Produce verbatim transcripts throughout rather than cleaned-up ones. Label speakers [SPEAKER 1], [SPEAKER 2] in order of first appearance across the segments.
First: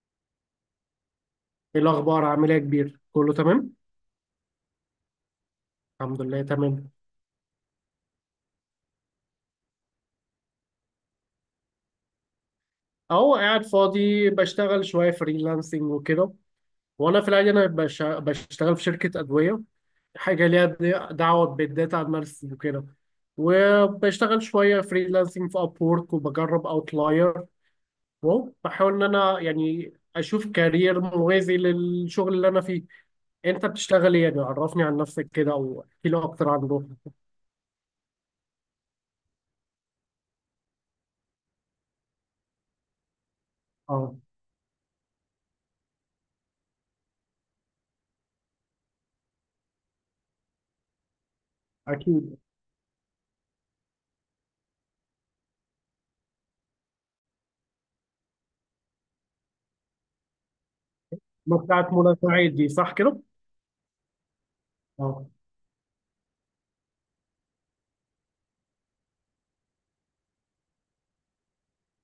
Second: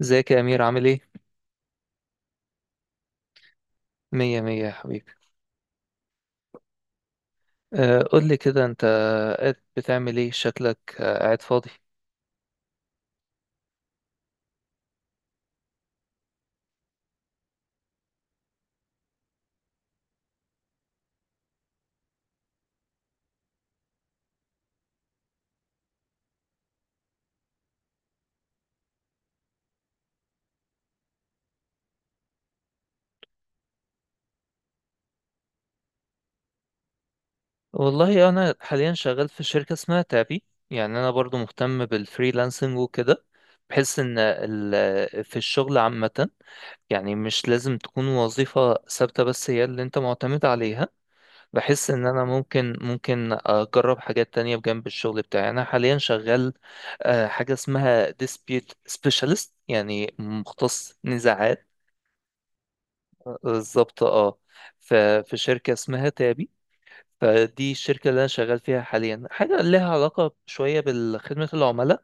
[SPEAKER 1] ازيك يا أمير؟ عامل ايه؟
[SPEAKER 2] ايه الاخبار؟ عامل ايه يا كبير؟ كله تمام،
[SPEAKER 1] مية مية يا حبيبي.
[SPEAKER 2] الحمد لله تمام.
[SPEAKER 1] آه، قول لي كده، انت قاعد بتعمل ايه؟ شكلك آه، قاعد فاضي.
[SPEAKER 2] اهو قاعد فاضي، بشتغل شويه فريلانسنج وكده. وانا في العادي انا بش- بشتغل في شركه ادويه، حاجه ليها د- دعوه بالداتا اناليسيس وكده. وبشتغل شويه فريلانسنج في ابورك، وبجرب اوتلاير. وهو بحاول ان انا يعني اشوف كارير موازي للشغل اللي انا فيه. انت بتشتغل ايه؟ يعني عرفني عن نفسك كده او احكي لي اكتر عن روحك.
[SPEAKER 1] والله انا حاليا شغال في شركة اسمها تابي. يعني انا برضو مهتم بالفريلانسنج وكده. بحس
[SPEAKER 2] اه،
[SPEAKER 1] ان ال- في الشغل عامة، يعني مش لازم تكون وظيفة ثابتة بس هي اللي انت معتمد عليها. بحس ان انا
[SPEAKER 2] اكيد.
[SPEAKER 1] ممكن ممكن اجرب حاجات تانية بجنب الشغل بتاعي. انا حاليا شغال آه، حاجة اسمها dispute specialist، يعني مختص
[SPEAKER 2] ما
[SPEAKER 1] نزاعات.
[SPEAKER 2] بتاعت منى سعيد دي، صح كده؟
[SPEAKER 1] بالظبط اه. ف- في شركة اسمها تابي. فدي الشركة اللي أنا شغال فيها حاليا، حاجة لها علاقة شوية بخدمة العملاء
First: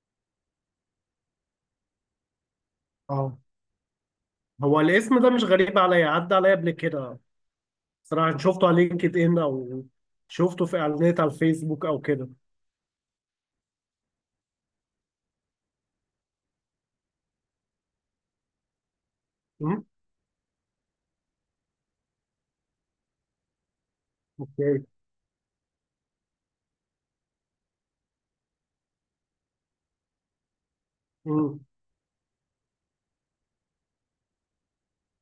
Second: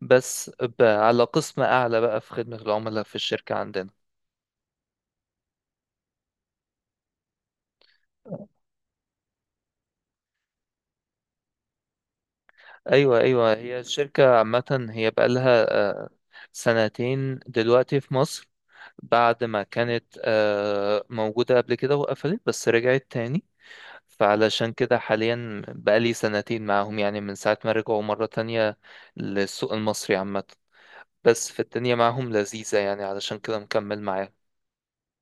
[SPEAKER 1] بس، ب- على قسم أعلى بقى في خدمة العملاء في
[SPEAKER 2] اه.
[SPEAKER 1] الشركة عندنا.
[SPEAKER 2] هو الاسم ده مش غريب عليا، عدى عليا قبل كده. صراحة شفته على لينكد ان، او شفته في اعلانات على الفيسبوك او كده.
[SPEAKER 1] أيوة أيوة، هي الشركة عامة هي بقالها آه، سنتين دلوقتي في مصر، بعد ما
[SPEAKER 2] امم.
[SPEAKER 1] كانت آه، موجودة قبل كده وقفلت بس رجعت تاني. فعلشان
[SPEAKER 2] اوكي.
[SPEAKER 1] كده حاليا بقالي سنتين معاهم، يعني من ساعة ما رجعوا مرة تانية للسوق المصري عامة. بس
[SPEAKER 2] امم.
[SPEAKER 1] في الدنيا معاهم لذيذة، يعني علشان كده مكمل معاهم.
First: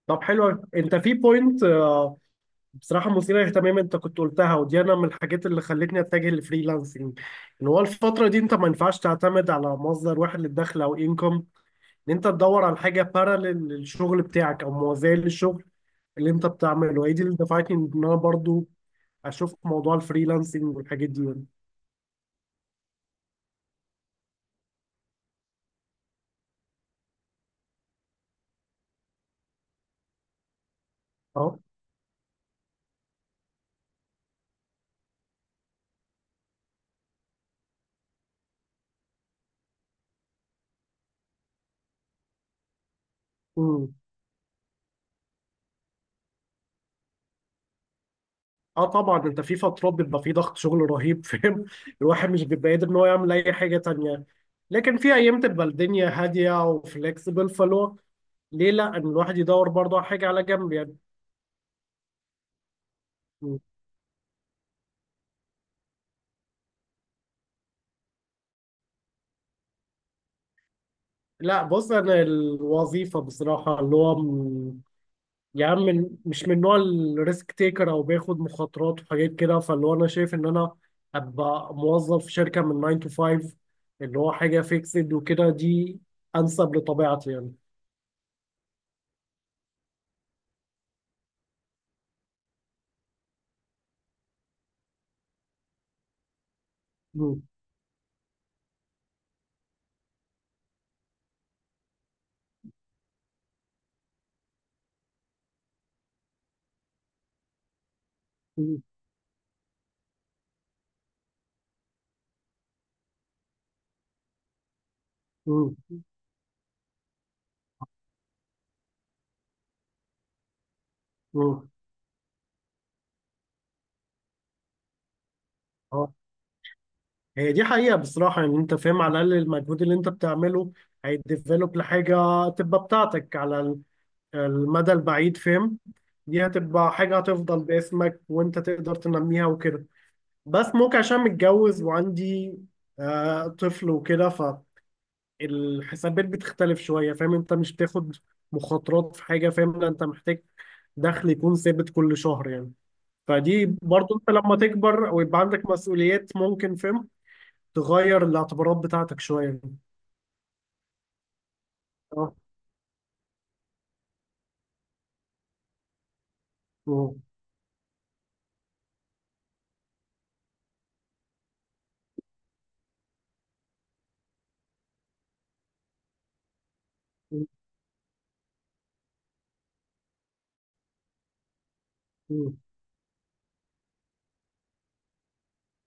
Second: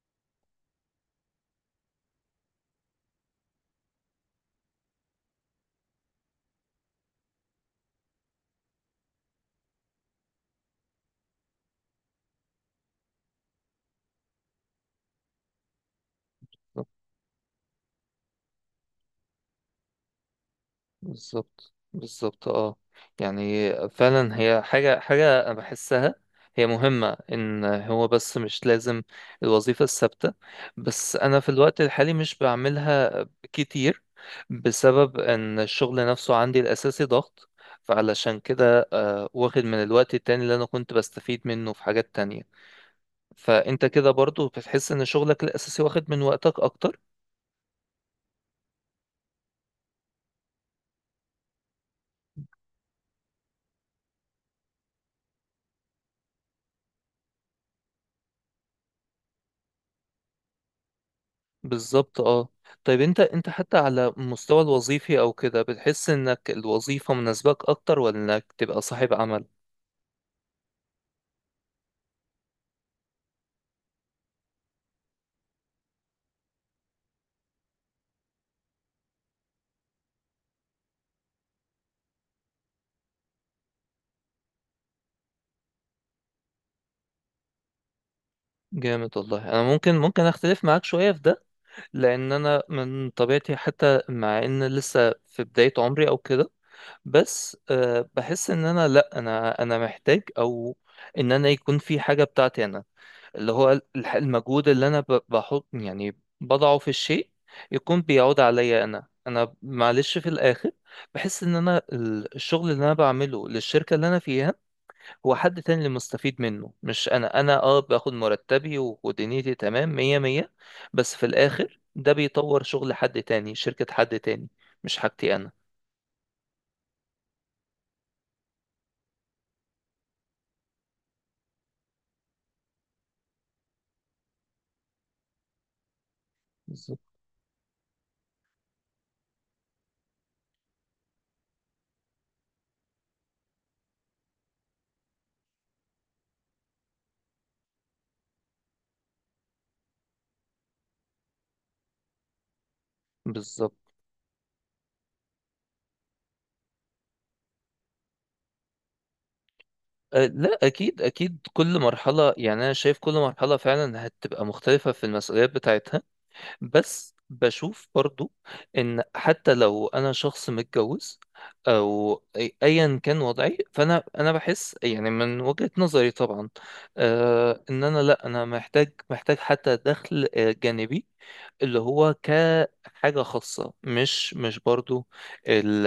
[SPEAKER 2] طب حلو، انت في بوينت آه، بصراحة مثيرة للاهتمام انت كنت قلتها، ودي انا من الحاجات اللي خلتني اتجه للفريلانسنج. ان هو الفترة دي انت ما ينفعش تعتمد على مصدر واحد للدخل، او انكم ان انت تدور على حاجة باراليل للشغل بتاعك او موازية للشغل اللي انت بتعمله. هي دي اللي دفعتني ان انا برضو اشوف موضوع الفريلانسنج والحاجات دي يعني.
[SPEAKER 1] بالظبط بالظبط اه. يعني فعلا هي حاجة حاجة أنا بحسها هي مهمة، إن هو بس مش لازم الوظيفة الثابتة. بس أنا في
[SPEAKER 2] اه.
[SPEAKER 1] الوقت الحالي مش بعملها كتير، بسبب إن الشغل نفسه عندي الأساسي ضغط. فعلشان كده آه، واخد من الوقت التاني اللي أنا كنت بستفيد منه في حاجات تانية. فأنت
[SPEAKER 2] مم.
[SPEAKER 1] كده برضو بتحس إن شغلك الأساسي واخد من وقتك أكتر؟
[SPEAKER 2] اه طبعا، انت في فترات بيبقى في ضغط شغل رهيب فاهم الواحد مش بيبقى قادر ان هو يعمل اي حاجه تانية. لكن في ايام تبقى الدنيا هاديه وفليكسبل، فلو ليه لا ان الواحد يدور برضه على حاجه على جنب يعني.
[SPEAKER 1] بالظبط اه. طيب انت انت
[SPEAKER 2] مم.
[SPEAKER 1] حتى على المستوى الوظيفي او كده، بتحس انك الوظيفة مناسباك اكتر ولا انك تبقى صاحب عمل؟
[SPEAKER 2] لا بص، انا الوظيفه بصراحه، اللي هو م- يا عم، من- مش من نوع الريسك تيكر او بياخد مخاطرات وحاجات كده. فاللي هو انا شايف ان انا ابقى موظف في شركه من ناين to فايف، اللي هو حاجه فيكسد وكده، دي انسب لطبيعتي
[SPEAKER 1] جامد. والله انا ممكن ممكن اختلف معاك شوية في ده، لان انا من طبيعتي، حتى مع ان لسه في بداية عمري او كده،
[SPEAKER 2] يعني.
[SPEAKER 1] بس أه بحس ان انا لا انا انا محتاج، او ان انا يكون في حاجة بتاعتي انا، اللي هو الح- المجهود اللي انا ب- بحط يعني بضعه في الشيء يكون بيعود
[SPEAKER 2] مم.
[SPEAKER 1] عليا انا. انا معلش في الاخر بحس ان انا ال- الشغل اللي انا بعمله للشركة اللي انا فيها، هو حد
[SPEAKER 2] مم.
[SPEAKER 1] تاني اللي مستفيد منه مش انا. انا اه باخد مرتبي و- ودنيتي تمام مية مية، بس في
[SPEAKER 2] مم.
[SPEAKER 1] الاخر ده بيطور شغل حد تاني، شركة حد تاني، مش حاجتي انا.
[SPEAKER 2] اه، هي دي حقيقة بصراحة يعني. انت فاهم، على الأقل المجهود اللي انت بتعمله هيديفلوب لحاجة تبقى بتاعتك على ال- المدى البعيد، فاهم؟ دي هتبقى
[SPEAKER 1] بالظبط
[SPEAKER 2] حاجة هتفضل باسمك، وانت تقدر تنميها وكده. بس ممكن عشان متجوز وعندي آه طفل وكده، فالحسابات بتختلف شوية، فاهم؟ انت مش بتاخد مخاطرات في حاجة، فاهم؟ لا، انت محتاج دخل يكون ثابت كل شهر يعني.
[SPEAKER 1] بالظبط.
[SPEAKER 2] فدي برضو، انت لما تكبر ويبقى عندك مسؤوليات، ممكن فهم تغير الاعتبارات بتاعتك شوية.
[SPEAKER 1] أه لا اكيد اكيد، كل
[SPEAKER 2] اه.
[SPEAKER 1] مرحله يعني، انا شايف كل مرحله فعلا هتبقى مختلفه في المسؤوليات بتاعتها. بس
[SPEAKER 2] مم.
[SPEAKER 1] بشوف برضو ان حتى لو انا شخص متجوز او أي- ايا كان وضعي، فانا انا بحس يعني من وجهة نظري طبعا، آه، ان انا لا انا محتاج محتاج حتى دخل آه، جانبي، اللي هو
[SPEAKER 2] مم.
[SPEAKER 1] كحاجة خاصة. مش مش برضو ال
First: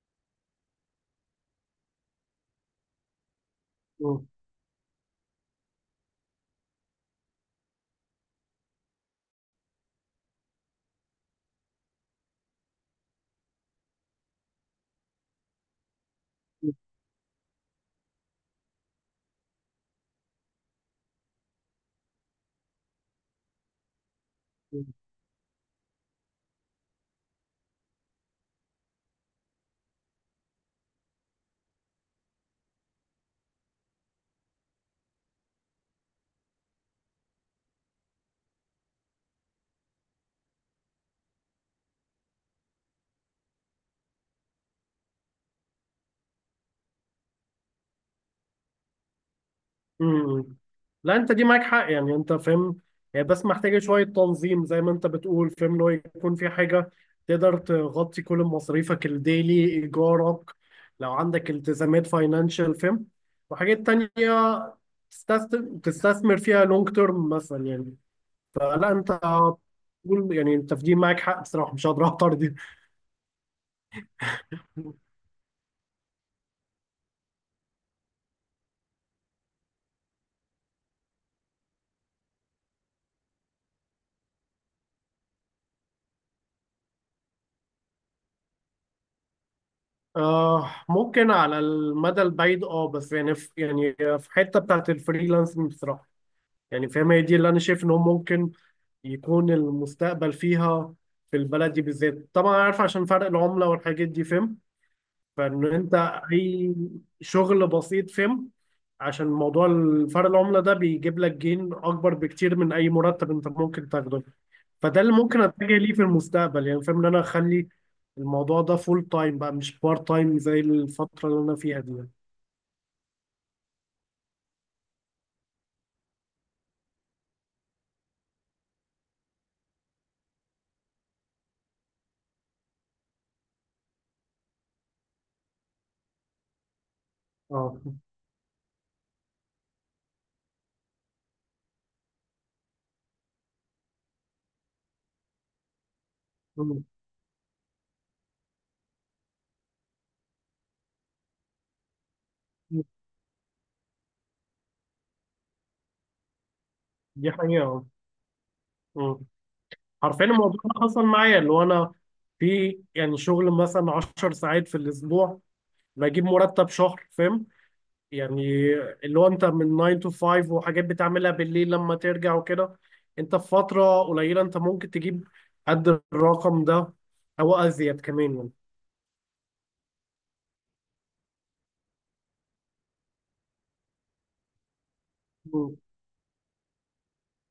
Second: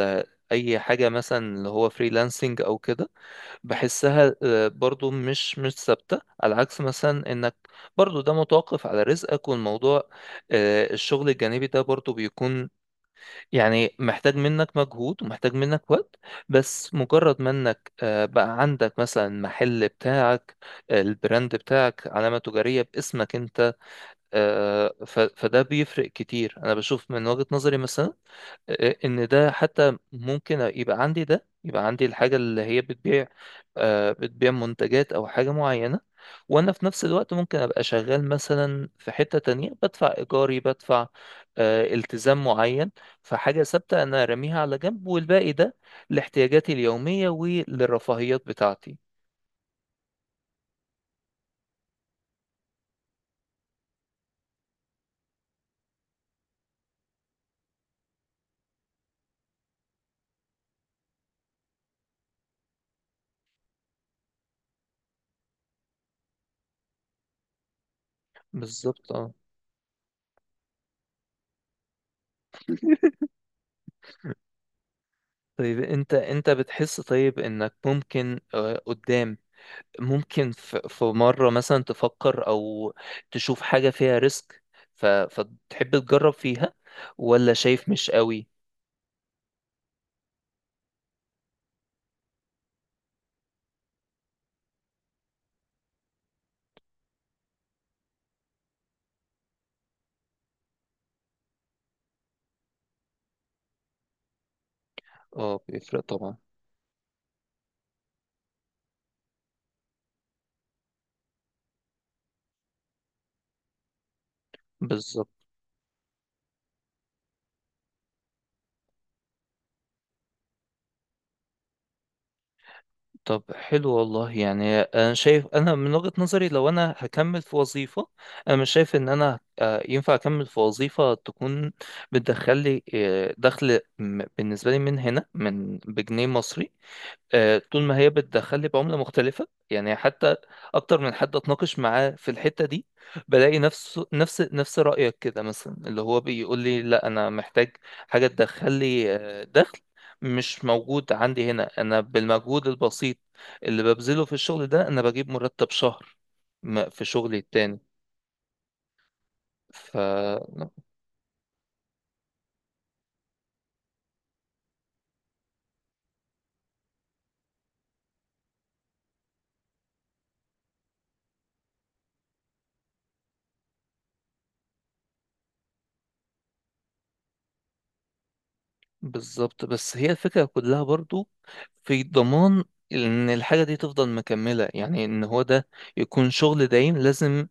[SPEAKER 1] ال اي حاجة مثلا اللي هو فريلانسنج او كده،
[SPEAKER 2] مم.
[SPEAKER 1] بحسها آه، برضو مش مش ثابتة. على عكس مثلا انك برضو ده متوقف على رزقك. والموضوع آه، الشغل الجانبي ده برضو بيكون يعني محتاج منك مجهود ومحتاج منك وقت. بس مجرد ما انك آه، بقى عندك مثلا محل بتاعك، آه، البراند بتاعك، علامة تجارية باسمك انت،
[SPEAKER 2] مم.
[SPEAKER 1] آه، ف- فده بيفرق كتير، انا بشوف من وجهة نظري مثلا. آه، ان ده حتى ممكن يبقى عندي ده يبقى عندي الحاجة اللي هي بتبيع، آه، بتبيع منتجات او حاجة معينة، وانا في نفس الوقت ممكن ابقى شغال مثلا في حتة تانية بدفع ايجاري، بدفع آه، التزام معين. فحاجة ثابتة انا راميها على جنب، والباقي ده لاحتياجاتي اليومية وللرفاهيات بتاعتي.
[SPEAKER 2] مم. لا انت دي معاك حق يعني، انت فاهم. هي بس محتاجة شوية تنظيم زي ما انت بتقول، فاهم؟ اللي هو يكون في حاجة تقدر تغطي كل مصاريفك الديلي، ايجارك، لو عندك التزامات فاينانشال فاهم، وحاجات تانية تستثمر تستثمر فيها لونج تيرم مثلا يعني. لا انت،
[SPEAKER 1] بالظبط اه.
[SPEAKER 2] تقول يعني، انت في دي معاك حق بصراحه، مش هقدر اعترض.
[SPEAKER 1] طيب انت انت بتحس طيب انك ممكن آه، قدام، ممكن ف- في مرة مثلا تفكر أو تشوف حاجة فيها ريسك ف... فتحب تجرب فيها، ولا شايف مش قوي؟
[SPEAKER 2] آه ممكن على المدى البعيد اه، بس يعني في يعني في حته بتاعت الفريلانسنج بصراحه يعني فاهم، هي دي اللي انا شايف ان هو ممكن يكون المستقبل فيها، في البلد دي بالذات طبعا، عارف عشان فرق العمله والحاجات دي فاهم.
[SPEAKER 1] اه
[SPEAKER 2] فان انت
[SPEAKER 1] بيفرق طبعا.
[SPEAKER 2] اي شغل بسيط فاهم، عشان موضوع فرق العمله ده بيجيب لك جين اكبر بكتير من اي مرتب انت ممكن تاخده. فده اللي
[SPEAKER 1] بالظبط.
[SPEAKER 2] ممكن اتجه ليه في المستقبل يعني، فاهم ان انا اخلي الموضوع ده فول تايم بقى، مش بارت تايم زي الفترة اللي انا فيها دي يعني.
[SPEAKER 1] طب حلو. والله يعني أنا شايف، أنا من وجهة نظري لو أنا هكمل في وظيفة، أنا مش شايف إن أنا آه، ينفع أكمل في وظيفة تكون بتدخل لي آه، دخل م- بالنسبة لي من هنا من بجنيه مصري. آه،
[SPEAKER 2] اه.
[SPEAKER 1] طول ما هي بتدخل لي بعملة مختلفة يعني، حتى أكتر من حد أتناقش معاه في الحتة دي بلاقي نفس نفس نفس رأيك كده مثلا، اللي هو بيقول لي
[SPEAKER 2] مم.
[SPEAKER 1] لا أنا محتاج حاجة تدخل لي آه، دخل مش موجود عندي هنا. أنا بالمجهود البسيط اللي ببذله في الشغل ده أنا بجيب مرتب شهر م- في
[SPEAKER 2] دي
[SPEAKER 1] شغلي
[SPEAKER 2] حقيقة
[SPEAKER 1] التاني.
[SPEAKER 2] اه. مم.
[SPEAKER 1] ف
[SPEAKER 2] حرفيا الموضوع ده حصل معايا، اللي هو انا في يعني شغل مثلا عشر ساعات في الاسبوع بجيب مرتب شهر، فاهم يعني؟ اللي هو انت من ناين to فايف، وحاجات بتعملها بالليل لما ترجع وكده، انت في فترة قليلة انت ممكن تجيب قد الرقم ده او ازيد كمان يعني.
[SPEAKER 1] بالظبط. بس هي الفكرة كلها برضو في ضمان ان الحاجة دي تفضل مكملة، يعني ان هو ده
[SPEAKER 2] مم.
[SPEAKER 1] يكون شغل دايم لازم.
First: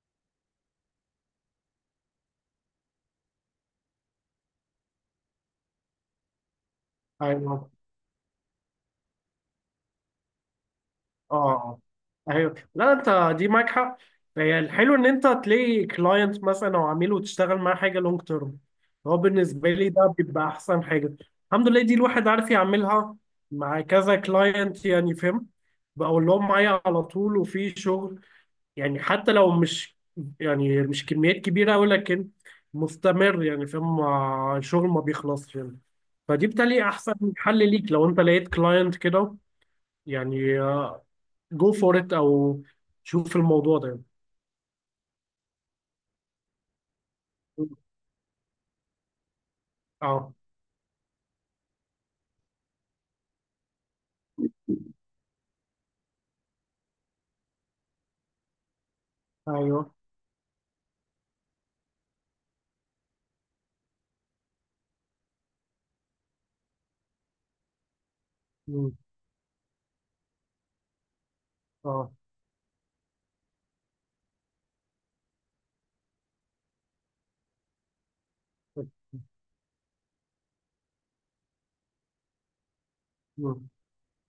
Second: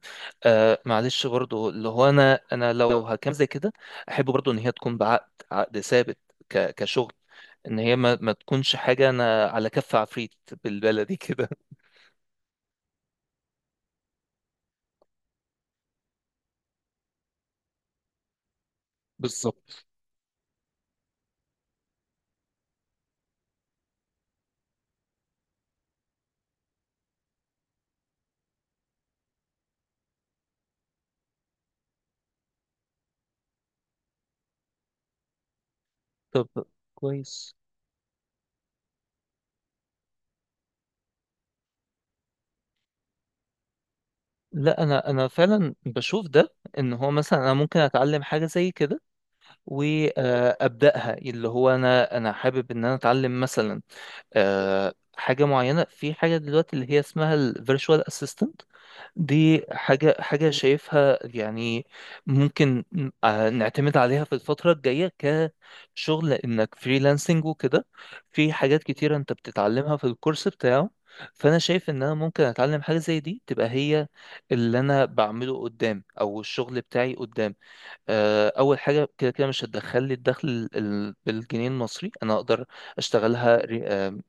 [SPEAKER 1] آه معلش، برضو اللي هو انا انا لو هكمل زي كده احب برضو ان هي تكون بعقد، عقد ثابت، ك- كشغل،
[SPEAKER 2] ايوه.
[SPEAKER 1] ان هي ما, ما تكونش حاجة انا على كف عفريت بالبلدي
[SPEAKER 2] اه.
[SPEAKER 1] كده.
[SPEAKER 2] اه. ايوه، لا انت دي معاك حق. هي الحلو ان انت تلاقي كلاينت مثلا او عميل وتشتغل معاه حاجه لونج تيرم. هو بالنسبه
[SPEAKER 1] بالظبط.
[SPEAKER 2] لي، ده بيبقى احسن حاجه. الحمد لله دي الواحد عارف يعملها مع كذا كلاينت يعني فاهم، بقول لهم معايا على طول وفي شغل يعني، حتى لو مش يعني مش كميات كبيره أوي لكن مستمر يعني، فاهم مع الشغل ما بيخلصش يعني. فدي
[SPEAKER 1] طب
[SPEAKER 2] بتالي احسن
[SPEAKER 1] كويس.
[SPEAKER 2] حل ليك لو انت لقيت كلاينت كده يعني. جو فور ات او شوف الموضوع ده.
[SPEAKER 1] لا انا انا فعلا بشوف ده، ان هو مثلا انا ممكن اتعلم حاجة زي كده
[SPEAKER 2] اه.
[SPEAKER 1] وابداها. اللي هو انا انا حابب ان انا اتعلم مثلا آه، حاجه معينه في حاجه دلوقتي اللي هي اسمها الفيرتشوال اسيستنت. دي
[SPEAKER 2] ايوه.
[SPEAKER 1] حاجه حاجه شايفها يعني ممكن آه، نعتمد عليها في الفتره الجايه كشغل، انك فريلانسنج وكده. في حاجات
[SPEAKER 2] مم.
[SPEAKER 1] كتيره انت بتتعلمها في الكورس بتاعه. فانا شايف ان
[SPEAKER 2] اه.
[SPEAKER 1] انا ممكن اتعلم حاجه زي دي تبقى هي اللي انا بعمله قدام، او الشغل بتاعي قدام. آه، اول حاجه كده كده مش هتدخل لي الدخل ال- ال- بالجنيه المصري، انا اقدر اشتغلها
[SPEAKER 2] مم.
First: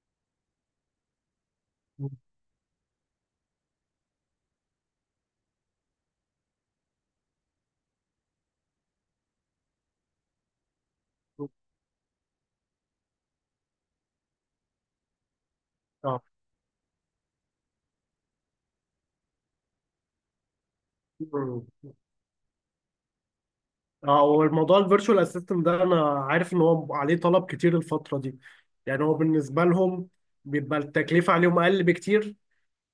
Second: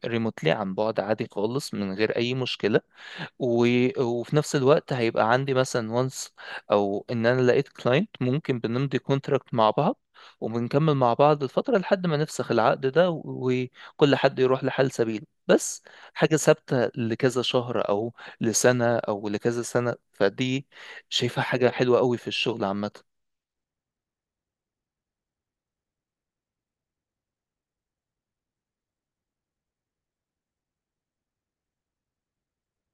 [SPEAKER 1] ريموتلي، عن بعد، عادي خالص من
[SPEAKER 2] مم.
[SPEAKER 1] غير اي مشكله. و- وفي نفس الوقت هيبقى عندي مثلا وانس، او ان انا لقيت كلاينت ممكن بنمضي كونتراكت مع بعض وبنكمل مع بعض الفتره لحد ما نفسخ العقد ده و- وكل حد يروح لحال سبيله. بس
[SPEAKER 2] اه.
[SPEAKER 1] حاجه ثابته لكذا شهر او لسنه او لكذا سنه، فدي شايفها
[SPEAKER 2] مم.
[SPEAKER 1] حاجه حلوه قوي في الشغل عامه.
[SPEAKER 2] اه، والموضوع الفيرتشوال اسيستنت ده انا عارف ان هو عليه طلب كتير الفتره دي. يعني هو بالنسبه لهم بيبقى التكلفه عليهم اقل بكتير،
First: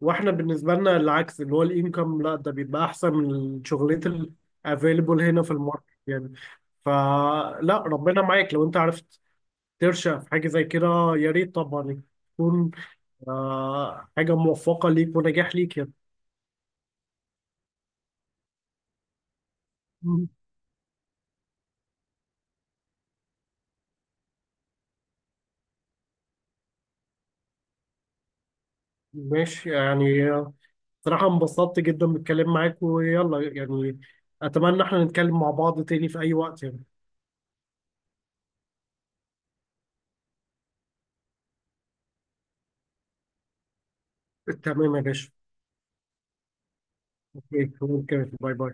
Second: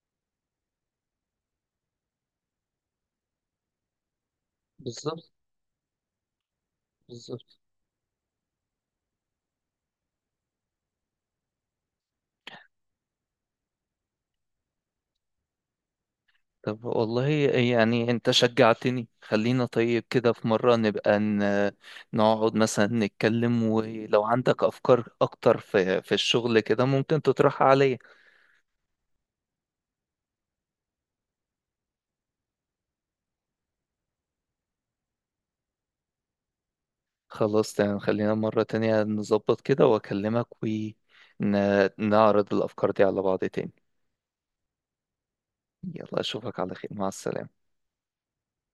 [SPEAKER 2] واحنا بالنسبه لنا العكس، اللي هو الانكم لا ده بيبقى احسن من الشغلات الافيلبل
[SPEAKER 1] بالظبط
[SPEAKER 2] هنا في الماركت يعني.
[SPEAKER 1] بالظبط.
[SPEAKER 2] فلا، ربنا معاك لو انت عرفت ترشق في حاجه زي كده، يا ريت طبعا يكون آه حاجة موفقة ليك ونجاح ليك يعني.
[SPEAKER 1] طب والله يعني انت شجعتني. خلينا طيب
[SPEAKER 2] مم.
[SPEAKER 1] كده في مرة نبقى ن- نقعد مثلا نتكلم، ولو عندك أفكار أكتر في في الشغل كده ممكن تطرحها عليا.
[SPEAKER 2] ماشي يعني، آه، صراحة انبسطت جدا بالكلام معاك ويلا يعني. أتمنى احنا نتكلم مع بعض تاني في أي وقت يعني.
[SPEAKER 1] خلاص تمام، خلينا مرة تانية نظبط كده وأكلمك ونعرض الأفكار دي على بعض تاني.
[SPEAKER 2] تمام يا باشا.
[SPEAKER 1] يلا أشوفك على خير، مع
[SPEAKER 2] اوكي
[SPEAKER 1] السلامة.
[SPEAKER 2] اوكي، باي باي.